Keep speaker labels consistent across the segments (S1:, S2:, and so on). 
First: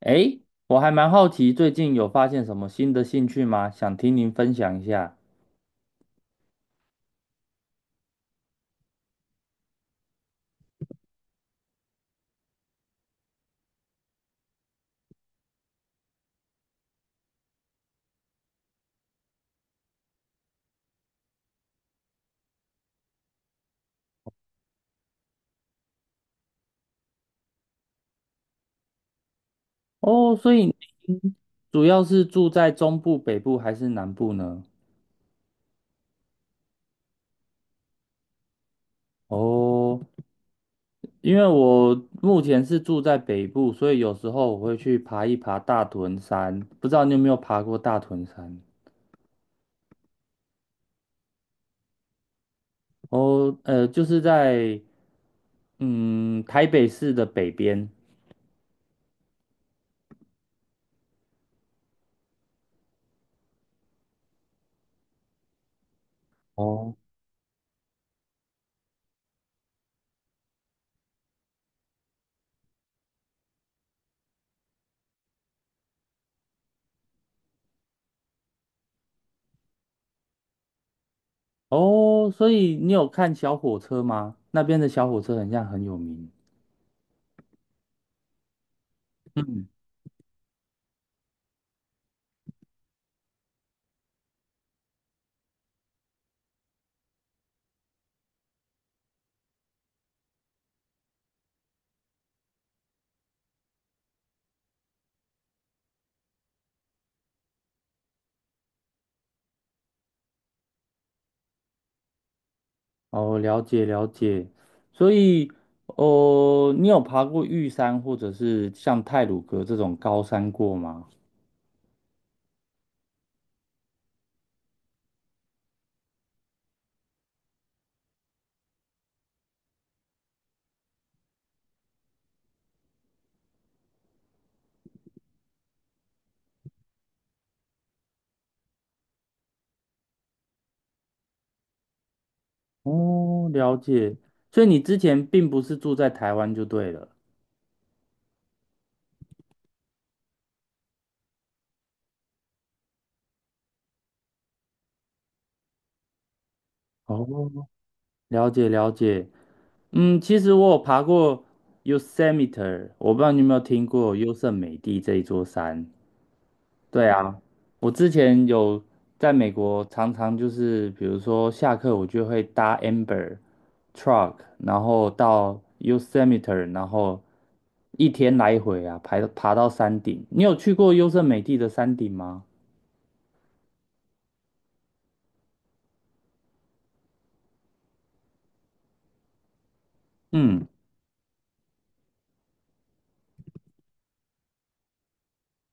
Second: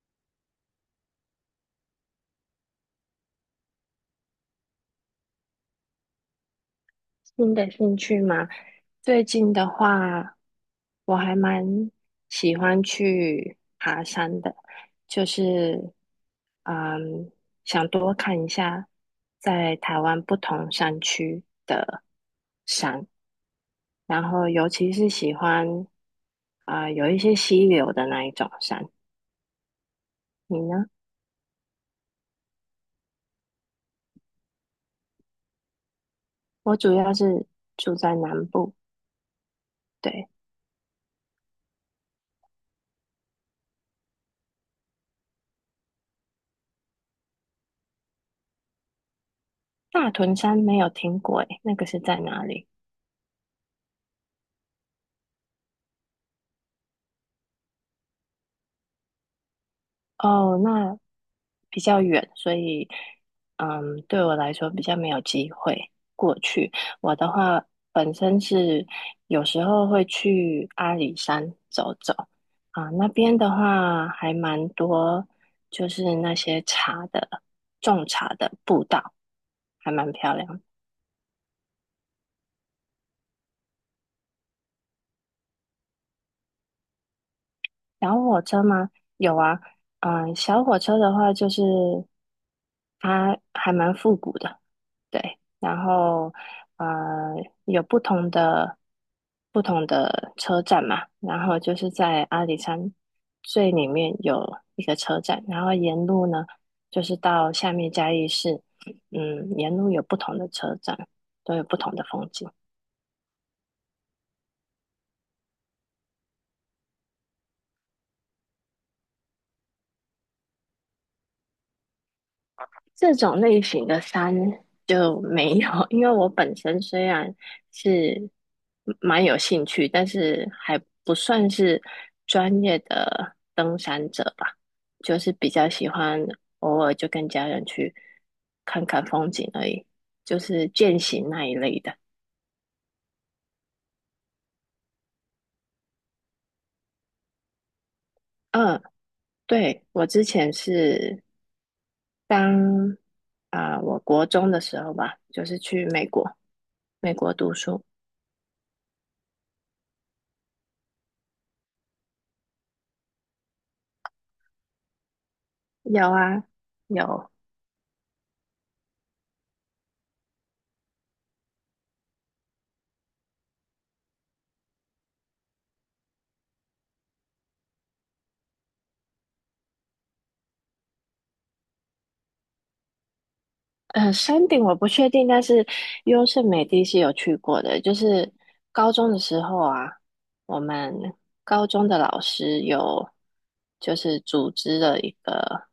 S1: 诶，我还蛮好奇，最近有发现什么新的兴趣吗？想听您分享一下。
S2: 新的兴趣吗？最近的话，我还蛮喜欢去爬山的，就是嗯，想多看一下在台湾不同山区的山，然后尤其是喜欢有一些溪流的那一种山。
S1: 哦，所
S2: 你
S1: 以你
S2: 呢？
S1: 主要是住在中部、北部还是南部呢？
S2: 我主要是住在南部，
S1: 哦，
S2: 对，
S1: 因为我目前是住在北部，所以有时候我会去爬一爬大屯山。不知道你有没有爬过大屯山？
S2: 大屯山没有听过，诶，那个是在哪里？
S1: 哦，就是在台北市的北边。
S2: 哦，那比较远，所以对我来说比较没有机会过去。
S1: 哦，
S2: 我的话，本身是有时候会去阿里山走走啊，那边的话还蛮多，就是那些种茶的步道，还蛮漂亮的。
S1: 哦，所以你有看小火车吗？那边的小火车很像很有名。
S2: 小火车吗？有啊，
S1: 嗯。
S2: 小火车的话就是它还蛮复古的，对，然后呃有不同的车站嘛，然后就是在阿里山最里面有一个车站，然后沿路呢就是到下面嘉义市，沿路有不同的车站，都有不同的风景。
S1: 哦，了解了解，所以，哦，你有爬过玉山或者是像太鲁阁这种高山过吗？
S2: 这种类型的山就没有，因为我本身虽然是蛮有兴趣，但是还不算是专业的登山者吧，就是比较喜欢偶尔就跟家人去看看风景而已，就是健行那一类的。
S1: 哦，了解，所以你之前并不是住在台湾就对了。
S2: 嗯，对，我之前是当我国中的时候吧，就是去美国，美国读
S1: 哦，
S2: 书。
S1: 了解了解，嗯，其实我有爬过 Yosemite,我不知道你有没有听过优胜美地这一座山。
S2: 有啊，
S1: 对
S2: 有，
S1: 啊，我之前有在美国，常常就是比如说下课，我就会搭 Amber truck,然后到 Yosemite,然后一天来回啊，爬到山顶。你有去过优胜美地的山顶吗？
S2: 嗯，山顶我不确定，但是优胜美地是有去过的。就是高中的时候啊，我
S1: 嗯，
S2: 们高中的老师有就是组织了一个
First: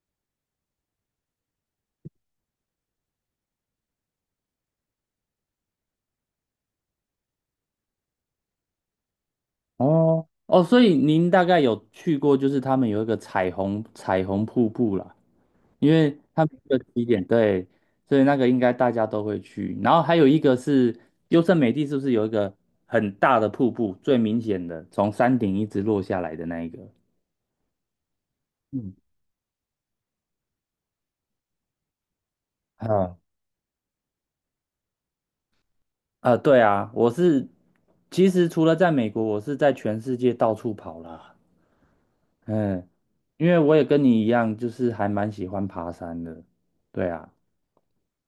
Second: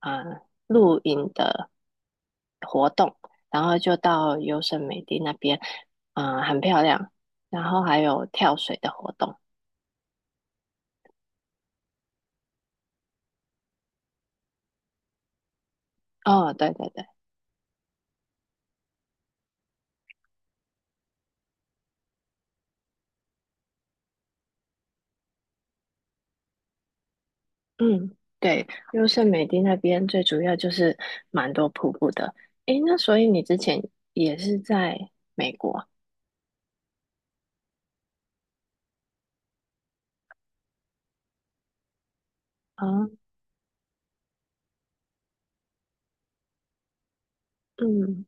S2: 嗯、呃露营的活动，然后就到优胜美地那边，很漂亮。然后还有跳水的活动。
S1: 哦哦，所以您大概有去过，就是他们有一个彩虹瀑布啦。因为它每
S2: 哦，对
S1: 个
S2: 对对。
S1: 起点对，所以那个应该大家都会去。然后还有一个是优胜美地，是不是有一个很大的瀑布，最明显的从山顶一直落下来的那一个？
S2: 嗯，对，
S1: 嗯，
S2: 优胜美地那边最主要就是蛮多瀑布的。诶，那
S1: 啊，
S2: 所以你之前也是在美国
S1: 对啊，我是其实除了在美国，我是在全世界到处跑啦。嗯，
S2: 啊？
S1: 因为我也跟你一样，就是还蛮喜欢爬山的。对啊，
S2: 嗯，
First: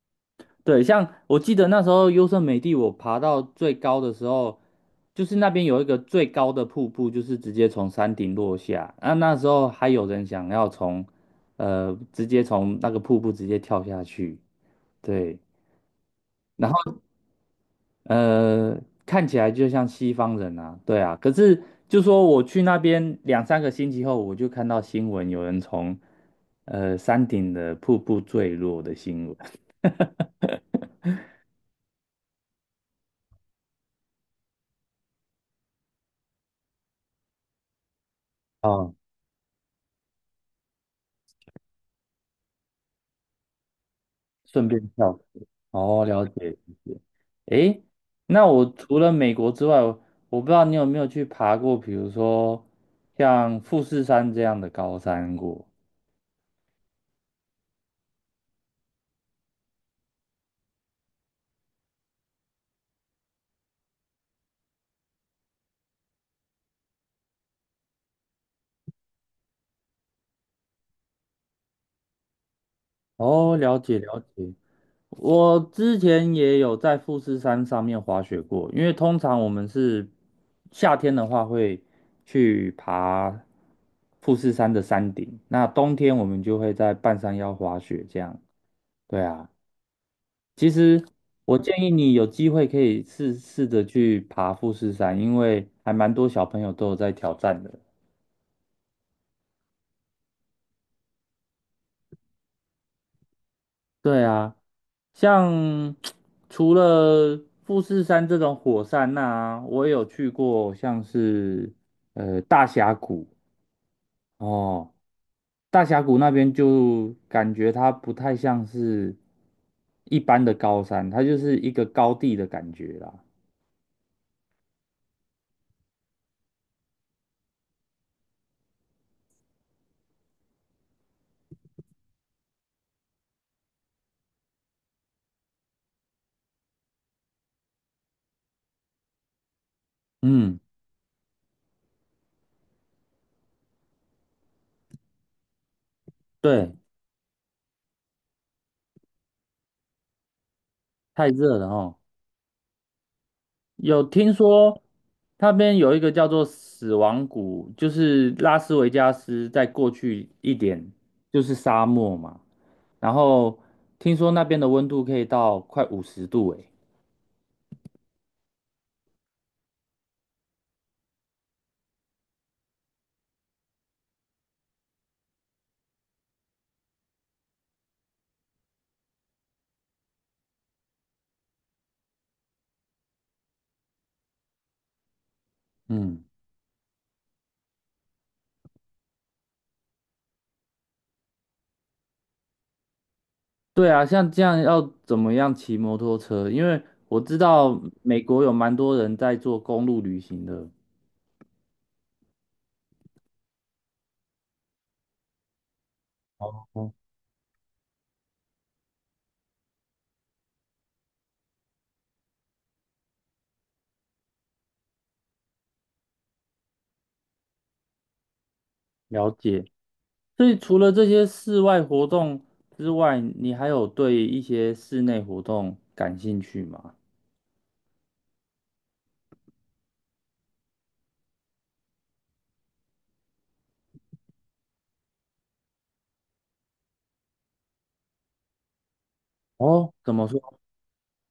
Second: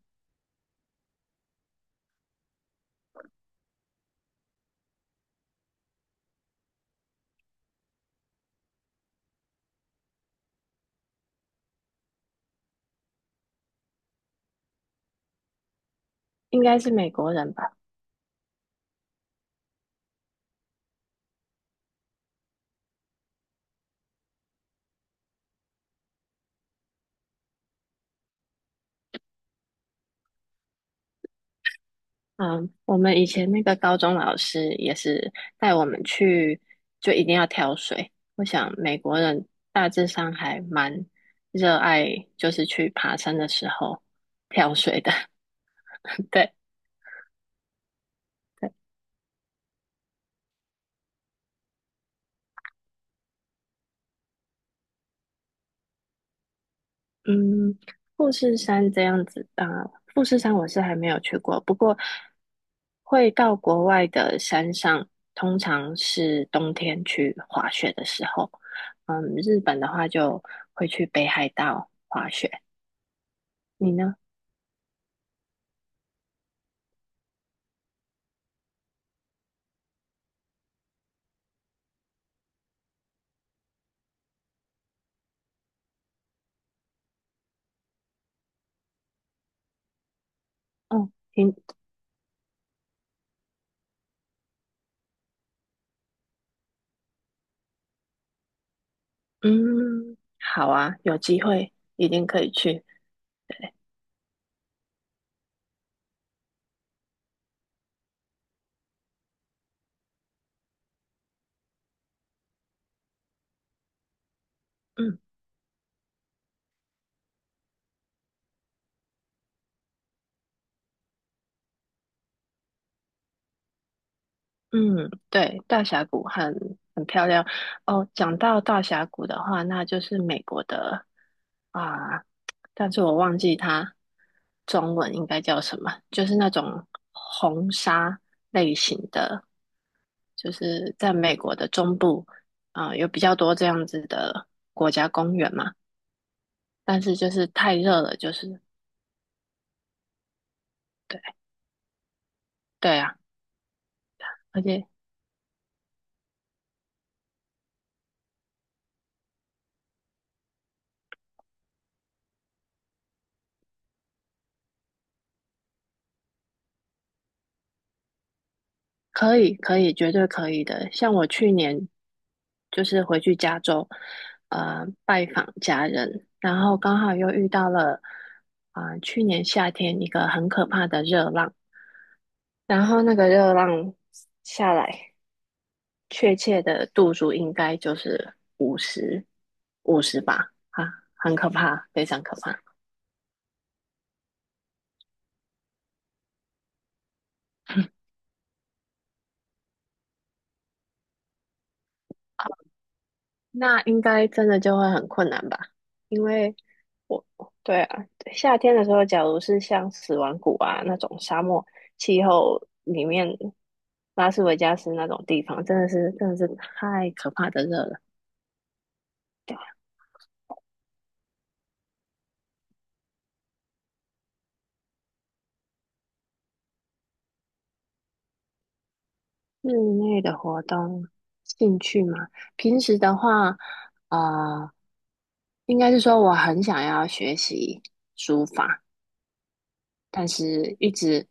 S1: 对，像我记得那时候优胜美地，我爬到最高的时候，就是那边有一个最高的瀑布，就是直接从山顶落下。那时候还有人想要从，直接从那个瀑布直接跳下去。对，
S2: 应
S1: 然
S2: 该是
S1: 后
S2: 美国人吧？
S1: 呃，看起来就像西方人啊，对啊。可是就说我去那边两三个星期后，我就看到新闻有人从山顶的瀑布坠落的新闻。
S2: 啊，我们以前那个高中老师也是带我们去，就一定要挑水。我想
S1: 哦
S2: 美国人大致上还蛮热爱，就是去爬山的时候
S1: 顺
S2: 挑
S1: 便
S2: 水
S1: 跳
S2: 的。
S1: 舞。哦，了
S2: 对
S1: 解
S2: 对，
S1: 了解。诶，那我除了美国之外，我不知道你有没有去爬过，比如说像富士山这样的高山过。
S2: 嗯，富士山这样子，啊，富士山我是还没有去过，不过会到国外的山上，通常是冬天去滑雪的时候。日本的话就会去北海道。
S1: 哦，了
S2: 你
S1: 解
S2: 呢？
S1: 了解。我之前也有在富士山上面滑雪过，因为通常我们是夏天的话会去爬富士山的山顶，那冬天我们就会在半山腰滑雪这样。对啊。其实
S2: 哦，你
S1: 我建议你有机会可以试试着去爬富士山，因为还蛮多小朋友都有在挑战的。
S2: 嗯，好啊，有机会一定可以去。
S1: 对啊，像 除了富士山这种火山呐、我也有去过，像是大峡谷哦，
S2: 嗯。
S1: 大峡谷那边就感觉它不太像是一般的高山，它就是一个高地的感觉啦。
S2: 嗯，对，大峡谷很漂亮哦。讲到大峡谷的话，那就是美国的啊，但是我忘记它中文应该叫什么，就是那种红沙类型的，就
S1: 嗯，
S2: 是在美国的中部啊，有比较多这样子的国家公园嘛。
S1: 对，
S2: 但是就是太热了，就是
S1: 太
S2: 对
S1: 热了哦。
S2: 对啊，
S1: 有听
S2: 而
S1: 说
S2: 且。
S1: 那边有一个叫做死亡谷，就是拉斯维加斯在过去一点就是沙漠嘛，然后听说那边的温度可以到快50度诶。
S2: 可以，可以，绝对可以的。像我去年就是回去加州，拜访家人，然后刚好又遇到了，去年夏天一个很可怕的热浪，然后那个热浪下来，
S1: 嗯，
S2: 确切的度数应该就是五十，五十吧，很可怕，非常可怕。
S1: 对啊，像这样要怎么样骑摩托车？因为我知道美国有蛮多人在做公路旅行的。
S2: 那应该真的就会很困难吧？因为
S1: 哦，
S2: 我，对啊，夏天的时候，假如是像死亡谷啊那种沙漠气候里面，拉斯维加斯那种地方，真的是太可怕的热了。
S1: 了解。所以除了这些室外活动之外，你还有对一些室内活动感兴趣吗？
S2: 室内的活动兴趣嘛，平时的话，呃，应该是说我很想要学习书法，
S1: 哦，怎么
S2: 但
S1: 说？
S2: 是一直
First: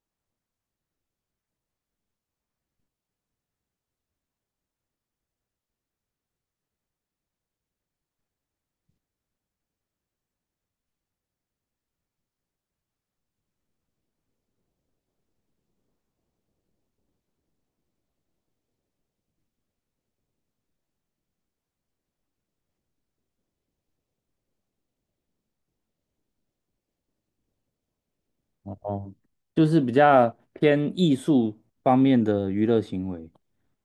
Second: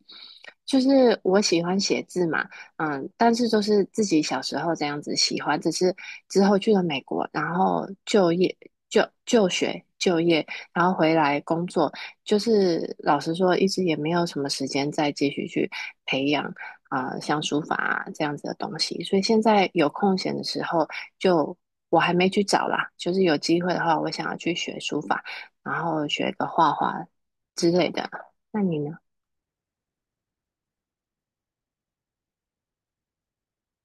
S2: 就是我喜欢写字嘛，但是就是自己小时候这样子喜欢，只是之后去了美国，然后就业、就学、就业，然后回来工作，就是老实说，一直也没有什么时间再继续去培养像书法啊这样子的东西，所以现在有空闲的时候就。我还没去找啦，就是有机会的话，我想要去学书法，然后学个画画之类的。那你呢？
S1: 哦，就是比较偏艺术方面的娱乐行为。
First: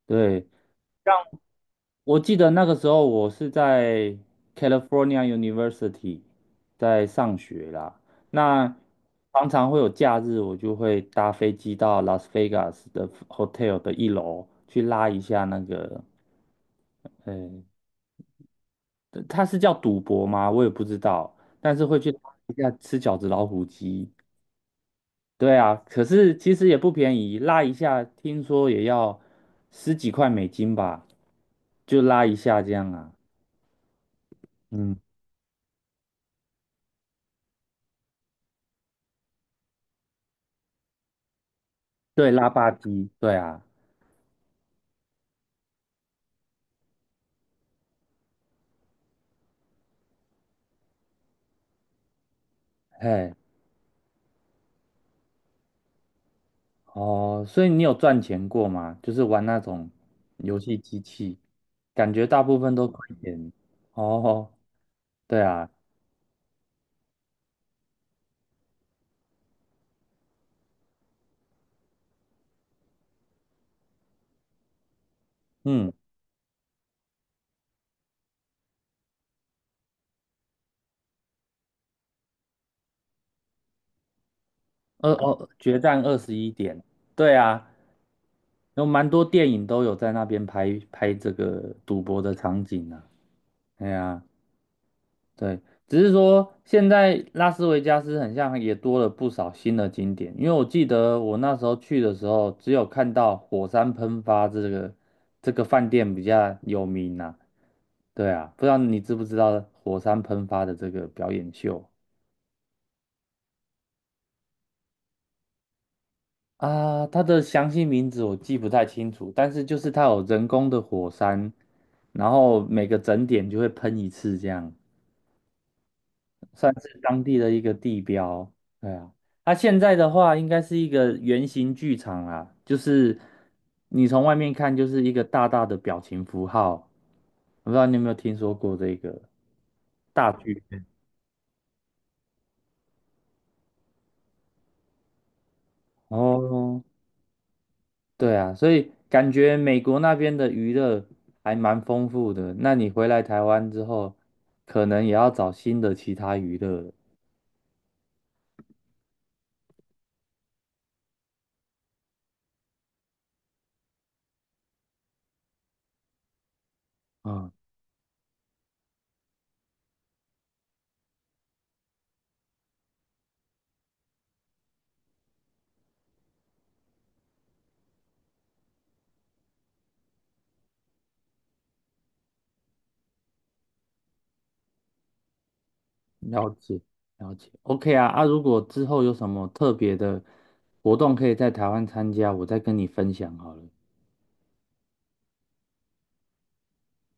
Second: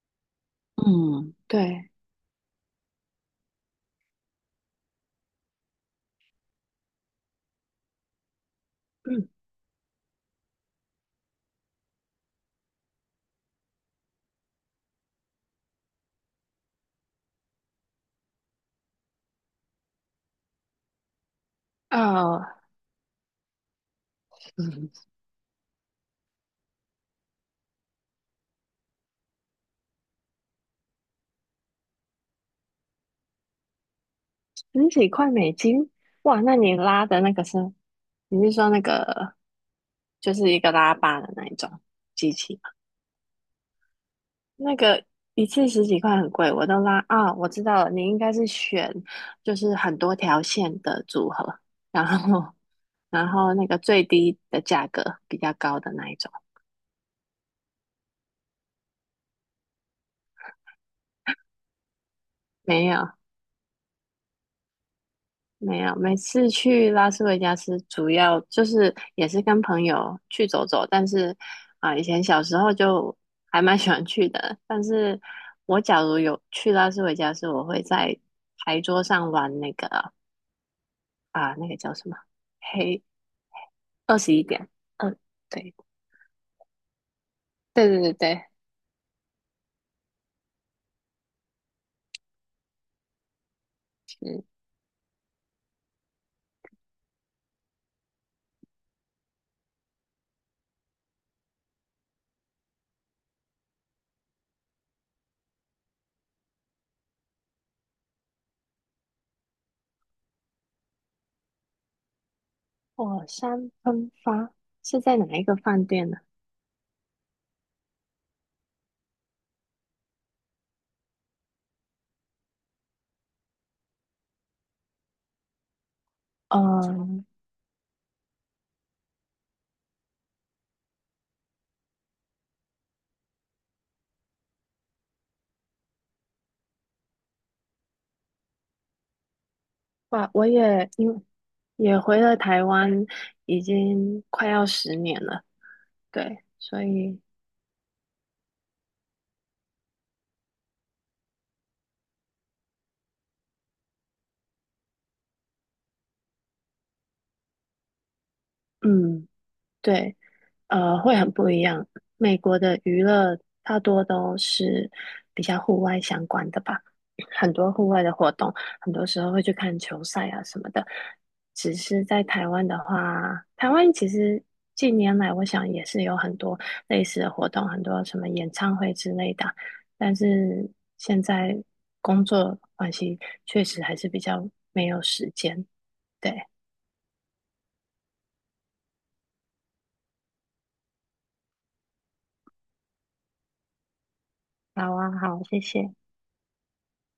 S1: 对，
S2: 嗯，对，
S1: 我记得那个时候我是在 California University 在上学啦，那
S2: 嗯，
S1: 常常会有假日，我就会搭飞机到 Las Vegas 的 hotel 的一楼去拉一下那个，呃，它是叫赌博吗？我也不知道，但是会去拉
S2: 呃，
S1: 一下吃饺子老虎机。
S2: 嗯
S1: 对啊，可是其实也不便宜，拉一下听说也要十几块美金吧，就拉一下这样啊。
S2: 十
S1: 嗯，
S2: 几块美金，哇，那你拉的那个是，你是说那个就是一个拉霸的那一种
S1: 对，
S2: 机
S1: 拉
S2: 器
S1: 霸
S2: 吗？
S1: 机，对啊，
S2: 那个一次十几块很贵，我都拉啊，我知道了，你应该是选就是很多条线的组合，然后然
S1: 嘿，
S2: 后那个最低的价格比较高的那一种，
S1: 哦，所以你有赚钱过吗？就是玩那种游戏机器，感觉大部分
S2: 没
S1: 都
S2: 有，
S1: 亏钱。哦，对啊，
S2: 没有，每次去拉斯维加斯主要就是也是跟朋友去走走，但是以前小时候就还蛮喜欢去的。但是我
S1: 嗯，
S2: 假如有去拉斯维加斯，我会在牌桌上玩那个叫什么黑21点，嗯，
S1: 哦，
S2: 对
S1: 决战21点，对啊，
S2: 对对对对，
S1: 有蛮多电影都有在那边拍拍这个赌博的场景啊。哎啊。对，只是说现在拉斯维加斯很像也多了不少新的景点，因为我记得我那时候去的时候，只有看到火山喷发这个饭店比较有名呐、对啊，不知道你知不知道火山喷发的这个表演秀
S2: 火山喷发是在哪一个饭店呢？
S1: 啊？它的详细名字我记不太清楚，但是就是它有人工的火山，然后每个整点就会喷一次这样。算是当
S2: 嗯，
S1: 地的一个地标。对啊，它现在的话应该是一个圆形剧场啊，就是你从外面看就是一个大大的表情符号，我不知道你有没有听说过这个
S2: 哇，
S1: 大
S2: 我
S1: 剧院
S2: 也因为也回了台湾，已经快要10年了。对，
S1: 哦，
S2: 所以
S1: 对啊，所以感觉美国那边的娱乐还蛮丰富的。那你回来台湾之后，可能也要找新的其他娱乐了。
S2: 嗯，对，会很不一样。美国的娱乐大多都是比较户外相关的吧，
S1: 嗯。
S2: 很多户外的活动，很多时候会去看球赛啊什么的。只是在台湾的话，台湾其实近年来我想也是有很多类似的活动，很多什么演唱会之类的，但是现在工作关系，确实还是比较没有时间。对。
S1: 了解了解，OK 啊啊！如果之后有什么特别的活动可以在台湾参加，我再跟你分享好了。
S2: 好啊，好，谢谢。